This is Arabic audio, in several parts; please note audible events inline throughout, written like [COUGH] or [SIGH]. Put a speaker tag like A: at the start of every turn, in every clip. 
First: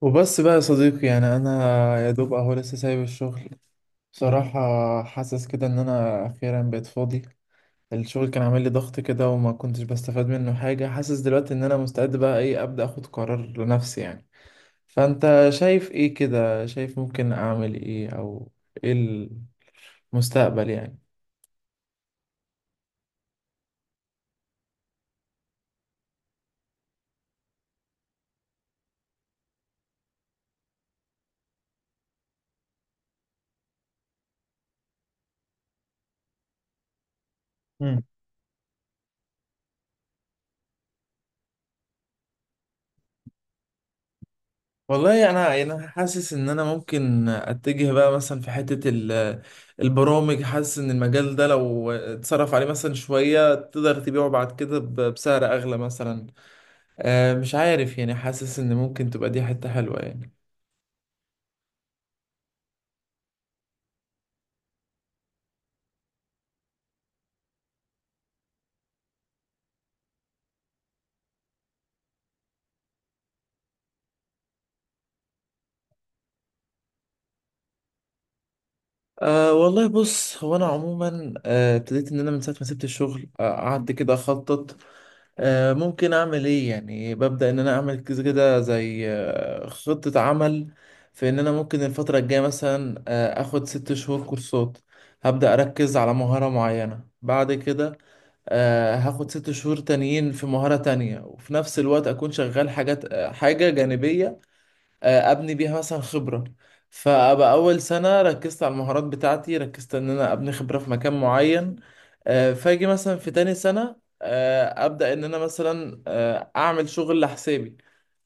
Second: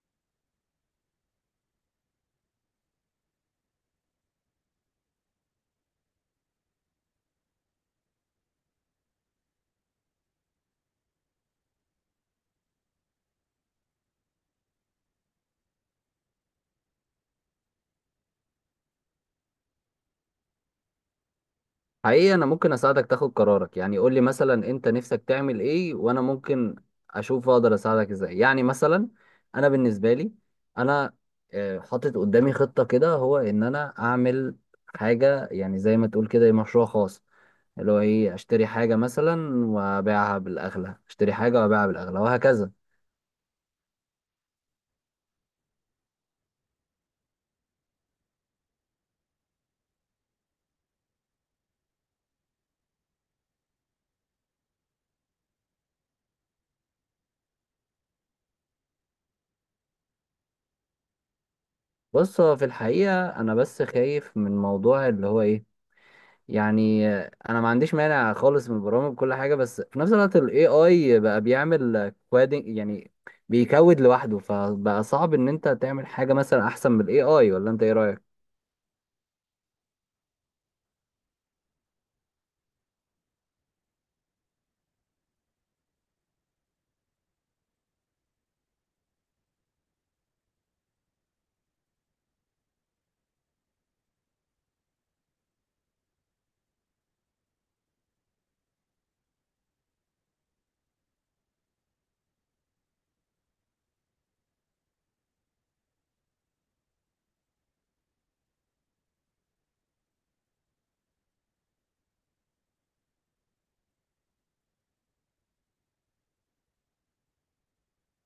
A: وبس بقى يا صديقي، يعني انا يا دوب اهو لسه سايب الشغل بصراحة. حاسس كده ان انا اخيرا بقيت فاضي. الشغل كان عامل لي ضغط كده وما كنتش بستفاد منه حاجة. حاسس دلوقتي ان انا مستعد بقى ايه، ابدأ اخد قرار لنفسي يعني. فانت شايف ايه كده؟ شايف ممكن اعمل ايه، او ايه المستقبل يعني؟
B: حقيقي انا ممكن اساعدك تاخد قرارك. يعني قول لي مثلا انت نفسك تعمل ايه، وانا ممكن اشوف اقدر اساعدك ازاي. يعني مثلا انا بالنسبه لي، انا حاطط قدامي خطه كده، هو ان انا اعمل حاجه يعني زي ما تقول كده مشروع خاص، اللي هو ايه؟ اشتري حاجه مثلا وابيعها بالاغلى، اشتري حاجه وابيعها بالاغلى، وهكذا.
A: والله يعني انا، يعني انا حاسس ان انا ممكن اتجه بقى مثلا في حتة البرامج. حاسس ان المجال ده لو اتصرف عليه مثلا شوية تقدر تبيعه بعد كده بسعر اغلى مثلا. مش عارف يعني، حاسس ان ممكن تبقى دي حتة حلوة يعني.
B: بص، هو في الحقيقه انا بس خايف من موضوع، اللي هو ايه؟ يعني انا ما عنديش مانع خالص من البرامج وكل حاجه، بس في نفس الوقت الاي اي بقى بيعمل كوادنج يعني، بيكود لوحده، فبقى صعب ان انت تعمل حاجه مثلا احسن من الاي اي. ولا انت ايه رايك؟
A: أه والله بص، هو انا عموما ابتديت ان انا من ساعه ما سبت الشغل قعدت كده اخطط ممكن اعمل ايه يعني. ببدأ ان انا اعمل كذا كده زي خطة عمل في ان انا ممكن الفترة الجاية مثلا اخد ست شهور كورسات. هبدأ اركز على مهارة معينة، بعد كده هاخد ست شهور تانيين في مهارة تانية، وفي نفس الوقت اكون شغال حاجات حاجة جانبية ابني بيها مثلا خبره. فابقى اول سنه ركزت على المهارات بتاعتي، ركزت ان انا ابني خبره في مكان معين. فاجي مثلا في تاني سنه ابدا ان انا مثلا اعمل شغل لحسابي.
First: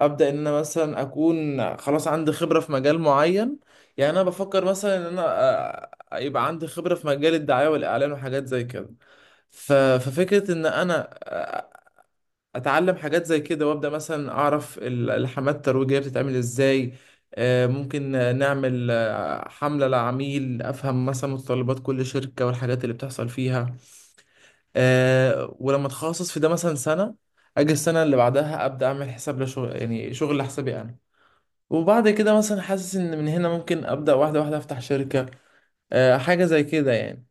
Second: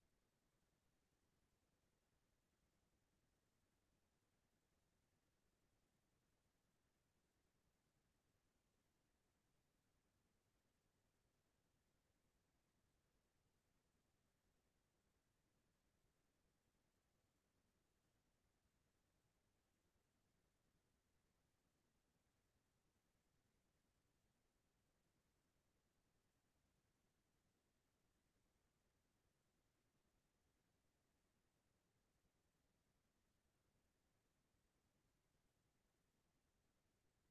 A: ابدا ان انا مثلا اكون خلاص عندي خبره في مجال معين. يعني انا بفكر مثلا ان انا يبقى عندي خبره في مجال الدعايه والاعلان وحاجات زي كده. ففكرة ان انا اتعلم حاجات زي كده وابدا مثلا اعرف الحملات الترويجيه بتتعمل ازاي. آه، ممكن آه، نعمل حمله لعميل، افهم مثلا متطلبات كل شركه والحاجات اللي بتحصل فيها. ولما اتخصص في ده مثلا سنه، اجي السنه اللي بعدها ابدا اعمل حساب لشغل، يعني شغل لحسابي انا. وبعد كده مثلا حاسس ان من هنا ممكن ابدا واحده واحده افتح شركه، حاجه زي كده يعني.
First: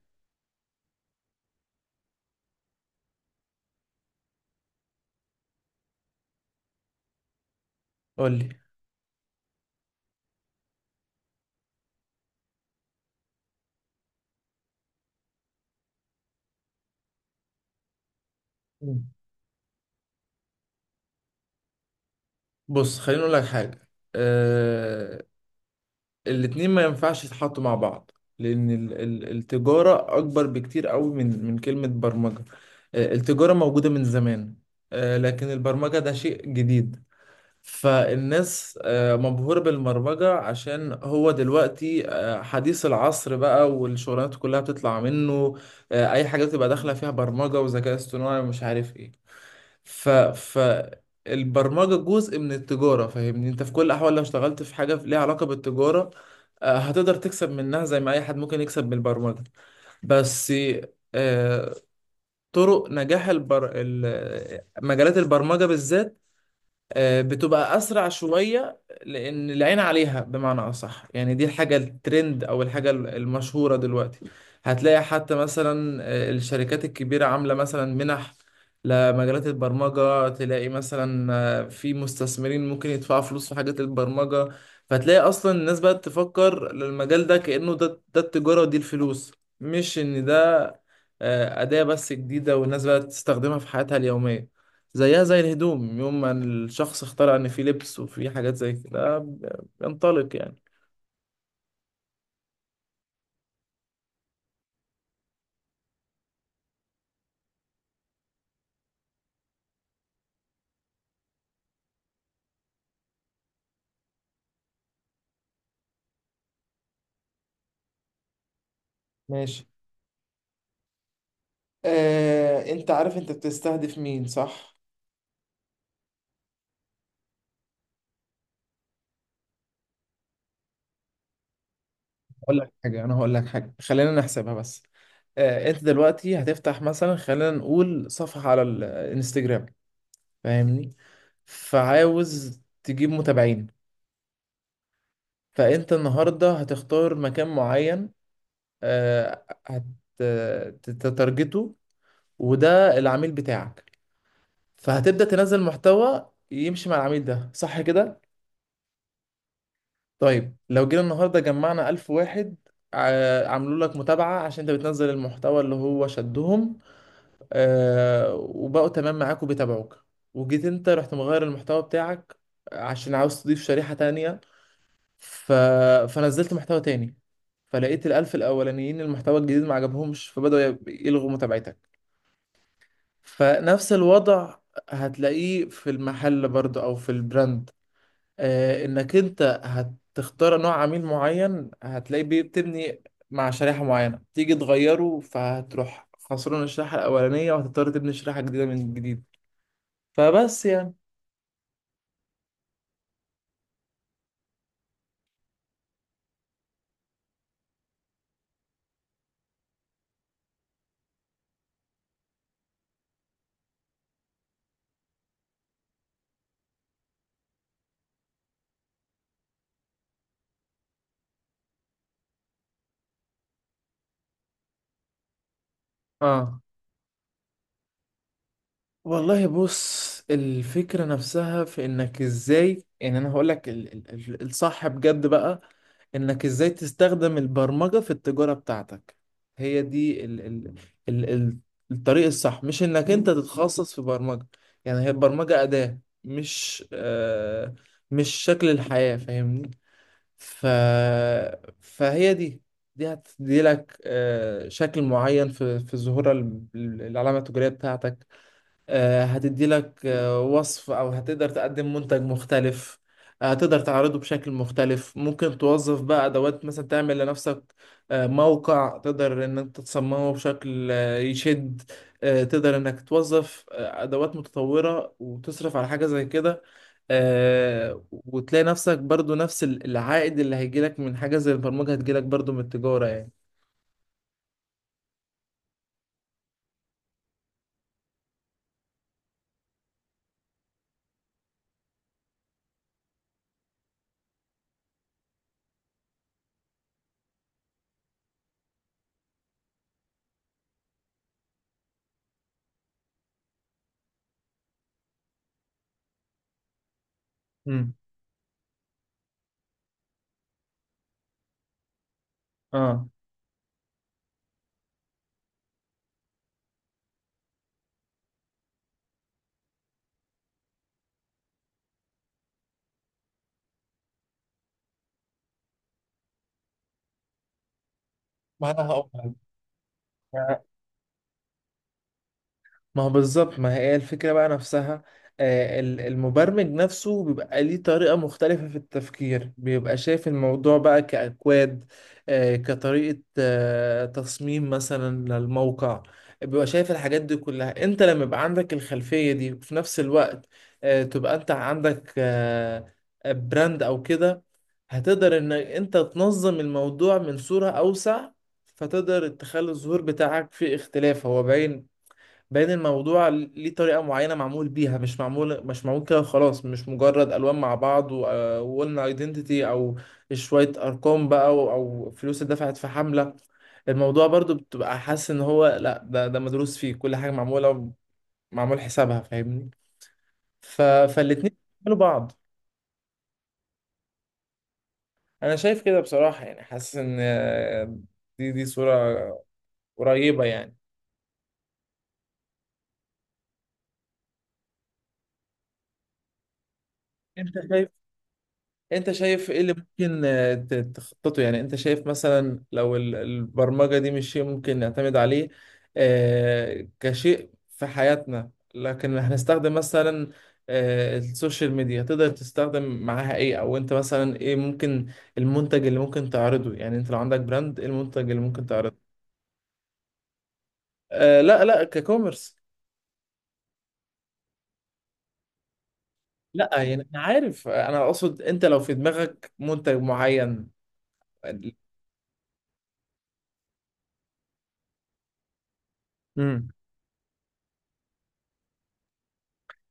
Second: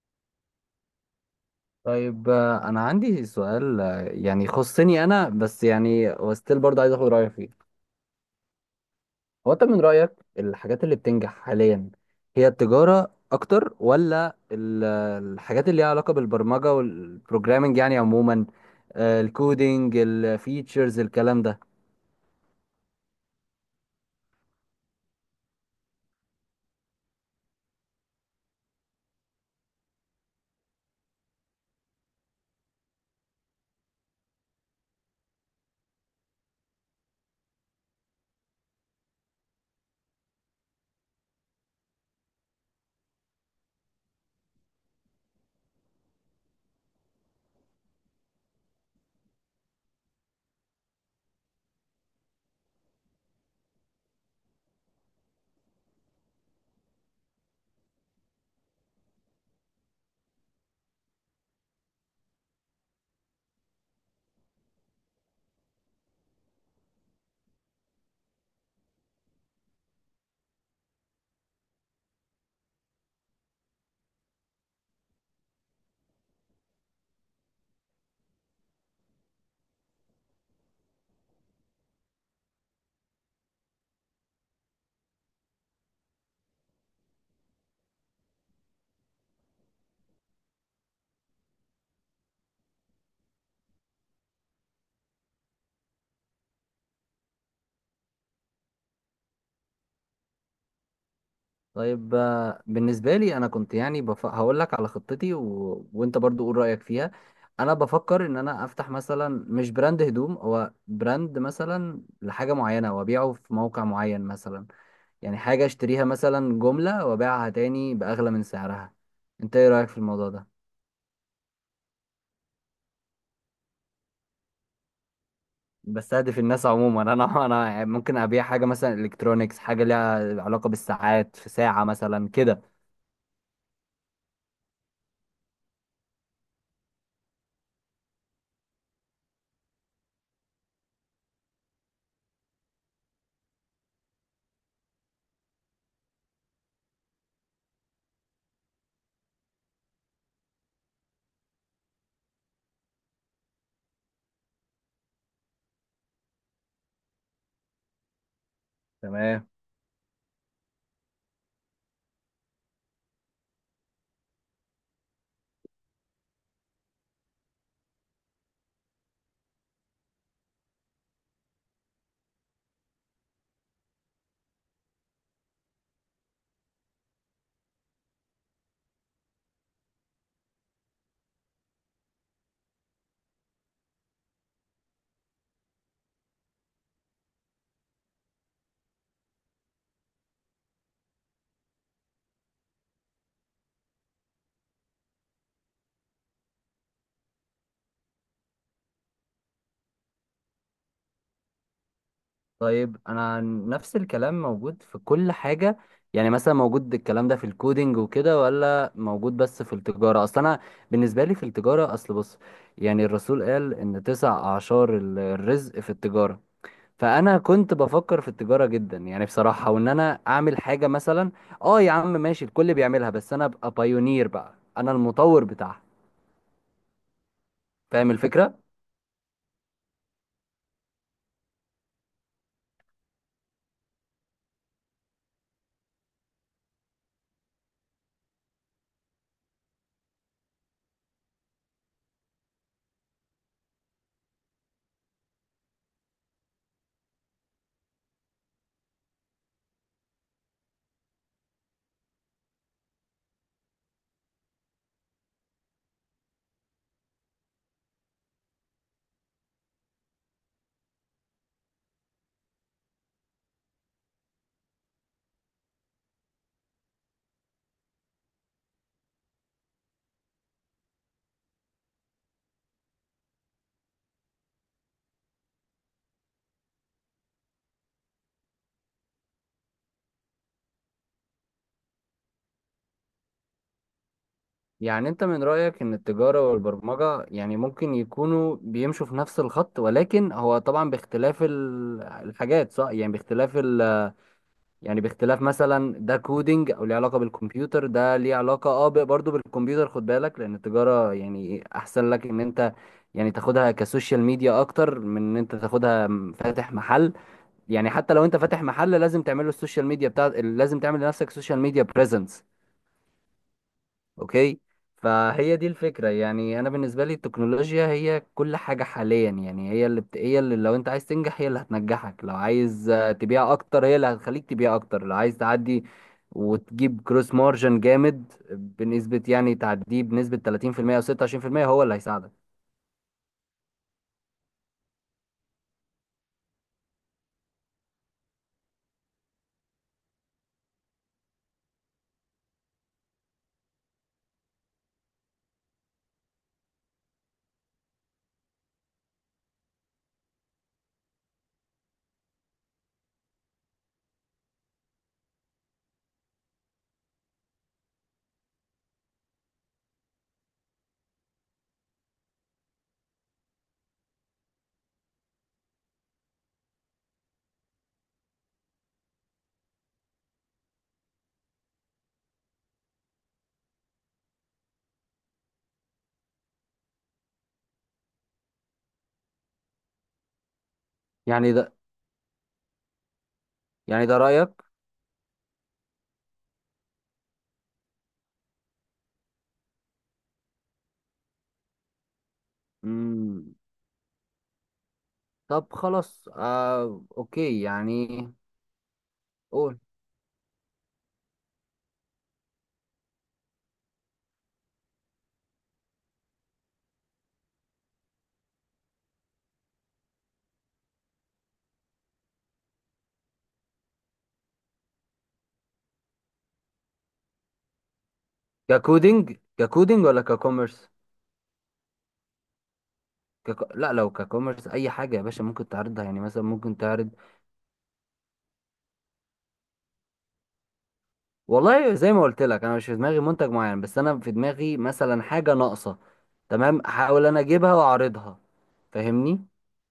B: طيب، انا عندي سؤال يعني يخصني انا بس، يعني وستيل برضه عايز اخد رايك فيه.
A: قول لي.
B: هو انت من رأيك الحاجات اللي بتنجح حاليا هي التجارة اكتر ولا الحاجات اللي ليها علاقة بالبرمجة والبروجرامنج يعني عموما؟
A: مم.
B: الكودينج، الفيتشرز، الكلام ده.
A: بص، خليني اقول لك حاجه. آه، الاتنين ما ينفعش يتحطوا مع بعض، لأن التجارة أكبر بكتير قوي من كلمة برمجة. التجارة موجودة من زمان، لكن البرمجة ده شيء جديد. فالناس مبهورة بالبرمجة عشان هو دلوقتي حديث العصر بقى، والشغلانات كلها بتطلع منه. أي حاجة بتبقى داخلة فيها برمجة وذكاء اصطناعي ومش عارف إيه. ف ف البرمجة جزء من التجارة، فاهمني؟ انت في كل الأحوال لو اشتغلت في حاجة ليها علاقة بالتجارة، هتقدر تكسب منها زي ما أي حد ممكن يكسب من البرمجة. بس آه، طرق نجاح مجالات البرمجة بالذات بتبقى اسرع شويه، لان العين عليها، بمعنى اصح يعني دي الحاجه الترند او الحاجه المشهوره دلوقتي. هتلاقي حتى مثلا الشركات الكبيره عامله مثلا منح لمجالات البرمجه، تلاقي مثلا في مستثمرين ممكن يدفعوا فلوس في حاجات البرمجه. فتلاقي اصلا الناس بقت تفكر للمجال ده كانه ده التجاره ودي الفلوس، مش ان ده اداه بس جديده والناس بقت تستخدمها في حياتها اليوميه، زيها زي الهدوم يوم ما الشخص اخترع ان في لبس وفي حاجات زي كده بينطلق يعني.
B: طيب بالنسبة لي انا كنت يعني هقول لك على خطتي وانت برضو قول رأيك فيها. انا بفكر ان انا افتح مثلا، مش براند هدوم، هو براند مثلا لحاجة معينة وابيعه في موقع معين مثلا. يعني حاجة اشتريها مثلا جملة وابيعها تاني بأغلى من سعرها. انت
A: ماشي.
B: ايه رأيك في الموضوع ده؟
A: انت عارف انت بتستهدف مين، صح؟
B: بستهدف الناس عموما [LAUGHS] انا يعني ممكن ابيع حاجة مثلا الكترونيكس، حاجة ليها علاقة بالساعات، في ساعة مثلا
A: هقول
B: كده.
A: لك حاجة، أنا هقول لك حاجة، خلينا نحسبها بس. أنت دلوقتي هتفتح مثلا، خلينا نقول صفحة على الانستجرام، فاهمني؟ فعاوز تجيب متابعين، فأنت النهاردة هتختار مكان معين، آه، هت- تتارجته، وده العميل بتاعك. فهتبدأ تنزل محتوى يمشي مع العميل ده، صح كده؟
B: تمام.
A: طيب لو جينا النهاردة جمعنا ألف واحد عملوا لك متابعة عشان انت بتنزل المحتوى اللي هو شدهم، آه، وبقوا تمام معاك وبيتابعوك، وجيت انت رحت مغير المحتوى بتاعك عشان عاوز تضيف شريحة تانية. ف... فنزلت محتوى تاني، فلقيت الألف الأولانيين المحتوى الجديد ما عجبهمش فبدأوا يلغوا متابعتك. فنفس الوضع هتلاقيه في المحل برضه أو في البراند. انك انت هتختار نوع عميل معين، هتلاقيه بتبني مع شريحة معينة، تيجي تغيره فهتروح خسران الشريحة الأولانية وهتضطر تبني شريحة جديدة من جديد. فبس يعني.
B: طيب انا، نفس الكلام موجود في كل حاجة؟ يعني مثلا موجود الكلام ده في الكودينج وكده، ولا موجود بس في التجارة؟ اصل انا بالنسبة لي في التجارة، اصل بص، يعني الرسول قال ان تسع اعشار الرزق في التجارة. فانا كنت بفكر في التجاره جدا يعني بصراحه، وان انا اعمل حاجه مثلا، اه يا عم ماشي الكل بيعملها، بس انا ابقى بايونير بقى، انا المطور بتاعها.
A: اه
B: فاهم الفكره؟
A: والله بص، الفكرة نفسها في انك ازاي، يعني انا هقولك الصح بجد بقى، انك ازاي تستخدم البرمجة في التجارة بتاعتك. هي دي ال ال ال ال الطريق الصح، مش انك انت تتخصص في برمجة. يعني هي البرمجة أداة، مش آه مش شكل الحياة، فاهمني؟ ف فهي دي، دي هتدي لك آه شكل معين في ظهور العلامة التجارية بتاعتك. هتدي لك وصف، او هتقدر تقدم منتج مختلف. هتقدر تعرضه بشكل مختلف. ممكن توظف بقى ادوات، مثلا تعمل لنفسك موقع تقدر ان انت تصممه بشكل يشد. تقدر انك توظف ادوات متطورة وتصرف على حاجة زي كده. وتلاقي نفسك برضو نفس العائد اللي هيجيلك من حاجة زي البرمجة هتجيلك برضو من التجارة يعني.
B: يعني انت من رايك ان التجاره والبرمجه يعني ممكن يكونوا بيمشوا في نفس الخط، ولكن هو طبعا باختلاف الحاجات، صح؟ يعني باختلاف، يعني باختلاف مثلا ده كودينج او ليه علاقه بالكمبيوتر، ده ليه علاقه اه برضه بالكمبيوتر. خد بالك، لان التجاره يعني احسن لك ان انت يعني تاخدها كسوشيال ميديا، اكتر من ان انت تاخدها فاتح محل. يعني
A: مم.
B: حتى لو انت فاتح محل لازم تعمل له السوشيال ميديا بتاع، لازم تعمل لنفسك سوشيال ميديا بريزنس.
A: اه.
B: اوكي. فهي دي الفكرة، يعني انا بالنسبة لي التكنولوجيا هي كل حاجة حاليا. يعني هي اللي لو انت عايز تنجح هي اللي هتنجحك، لو عايز تبيع اكتر هي اللي هتخليك تبيع اكتر، لو عايز تعدي وتجيب كروس مارجن جامد
A: ما انا
B: بنسبة،
A: هقول
B: يعني تعديه بنسبة
A: لك،
B: 30% او 26%، هو اللي هيساعدك.
A: ما هو بالظبط، ما هي الفكرة بقى نفسها. المبرمج نفسه بيبقى ليه طريقة مختلفة في التفكير، بيبقى شايف الموضوع بقى كأكواد، كطريقة تصميم مثلا للموقع. بيبقى شايف الحاجات دي كلها. انت لما يبقى عندك الخلفية دي وفي نفس الوقت تبقى انت عندك براند او كده، هتقدر ان انت تنظم الموضوع من صورة اوسع. فتقدر تخلي الظهور بتاعك فيه اختلاف، هو باين. باين الموضوع ليه طريقة معينة معمول بيها، مش معمول كده خلاص، مش مجرد ألوان مع بعض وقلنا ايدنتيتي، أو شوية أرقام بقى أو فلوس اتدفعت في حملة. الموضوع برضو بتبقى حاسس إن هو لأ، ده مدروس، فيه كل حاجة معمولة، معمول حسابها، فاهمني؟
B: يعني
A: فالاتنين
B: ده
A: بيكملوا بعض.
B: يعني ده رأيك؟
A: أنا شايف كده بصراحة، يعني حاسس إن دي صورة قريبة يعني.
B: مم. طب خلاص
A: أنت
B: اوكي
A: شايف،
B: يعني.
A: انت شايف ايه اللي
B: قول.
A: ممكن تخططه يعني. انت شايف مثلا لو البرمجة دي مش شيء ممكن نعتمد عليه كشيء في حياتنا، لكن هنستخدم مثلا السوشيال ميديا، تقدر تستخدم معاها ايه؟ او انت مثلا ايه ممكن المنتج اللي ممكن تعرضه؟ يعني انت لو عندك براند، ايه المنتج اللي ممكن تعرضه؟
B: ككودينج ولا ككوميرس؟
A: لا لا، ككوميرس.
B: لا، لو ككوميرس اي حاجه يا باشا ممكن تعرضها. يعني مثلا ممكن
A: لا، يعني
B: تعرض.
A: انا عارف، انا اقصد انت لو في دماغك منتج معين.
B: والله زي ما قلت لك، انا مش في دماغي منتج معين، بس انا في دماغي مثلا حاجه ناقصه.
A: امم.
B: تمام، احاول انا اجيبها واعرضها. فاهمني؟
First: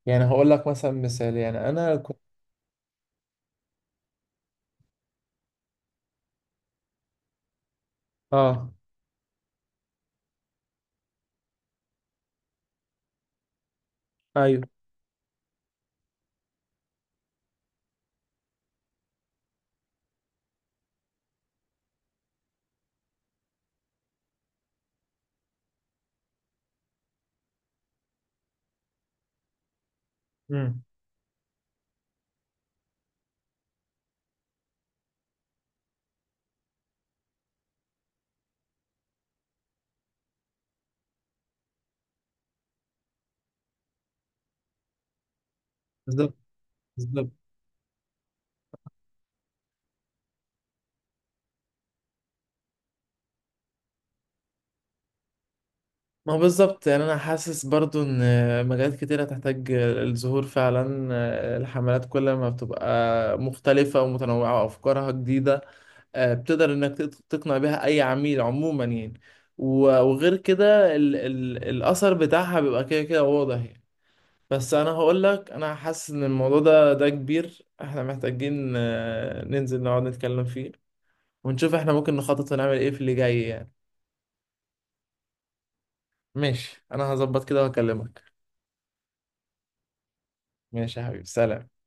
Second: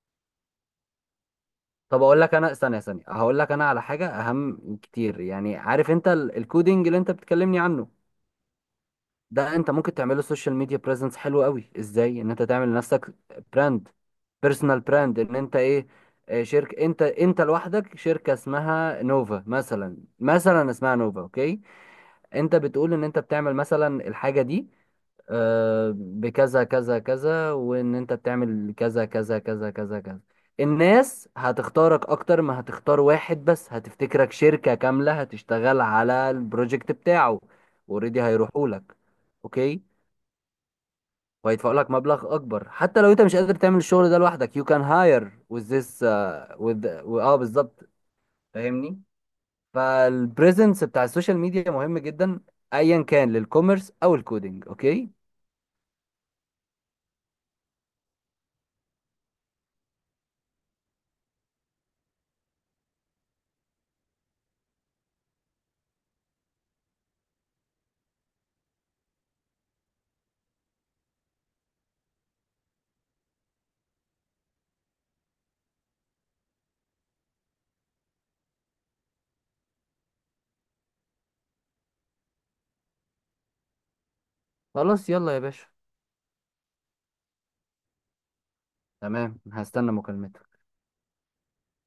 A: يعني هقول لك مثلا مثال، يعني انا.
B: طب اقول لك انا، ثانيه ثانيه، هقول لك انا على حاجه اهم كتير. يعني عارف انت الكودينج اللي انت بتكلمني عنه
A: اه.
B: ده، انت ممكن تعمله سوشيال ميديا بريزنس حلو قوي؟ ازاي ان انت تعمل لنفسك براند،
A: ايوه.
B: بيرسونال براند، ان انت ايه؟ اه، شركة. انت لوحدك شركة اسمها نوفا مثلا، مثلا اسمها نوفا، اوكي؟ انت بتقول ان انت بتعمل مثلا الحاجة دي اه، بكذا كذا كذا، وان انت بتعمل كذا كذا كذا كذا كذا.
A: امم.
B: الناس هتختارك اكتر ما هتختار واحد بس، هتفتكرك شركة كاملة هتشتغل على البروجكت بتاعه. اوريدي هيروحوا لك، اوكي. وهيدفعوا لك مبلغ اكبر، حتى لو انت مش قادر تعمل الشغل ده لوحدك. You can hire with this
A: بالظبط.
B: with اه
A: بالظبط.
B: بالظبط. فاهمني. فالبريزنس بتاع السوشيال ميديا مهم جدا، ايا كان للكوميرس او الكودينج. اوكي.
A: ما هو بالظبط. يعني انا حاسس برضو ان مجالات كتيرة تحتاج الظهور فعلا. الحملات كل ما بتبقى مختلفة ومتنوعة وافكارها جديدة، بتقدر انك تقنع بيها اي عميل عموما يعني. وغير كده ال ال الاثر بتاعها بيبقى كده كده واضح يعني. بس انا هقول لك، انا حاسس ان الموضوع ده كبير، احنا محتاجين ننزل نقعد نتكلم فيه ونشوف احنا ممكن نخطط ونعمل ايه في اللي جاي يعني.
B: خلاص يلا يا باشا.
A: ماشي، انا هظبط كده واكلمك.
B: تمام، هستنى مكالمتك.
A: ماشي يا حبيبي، سلام.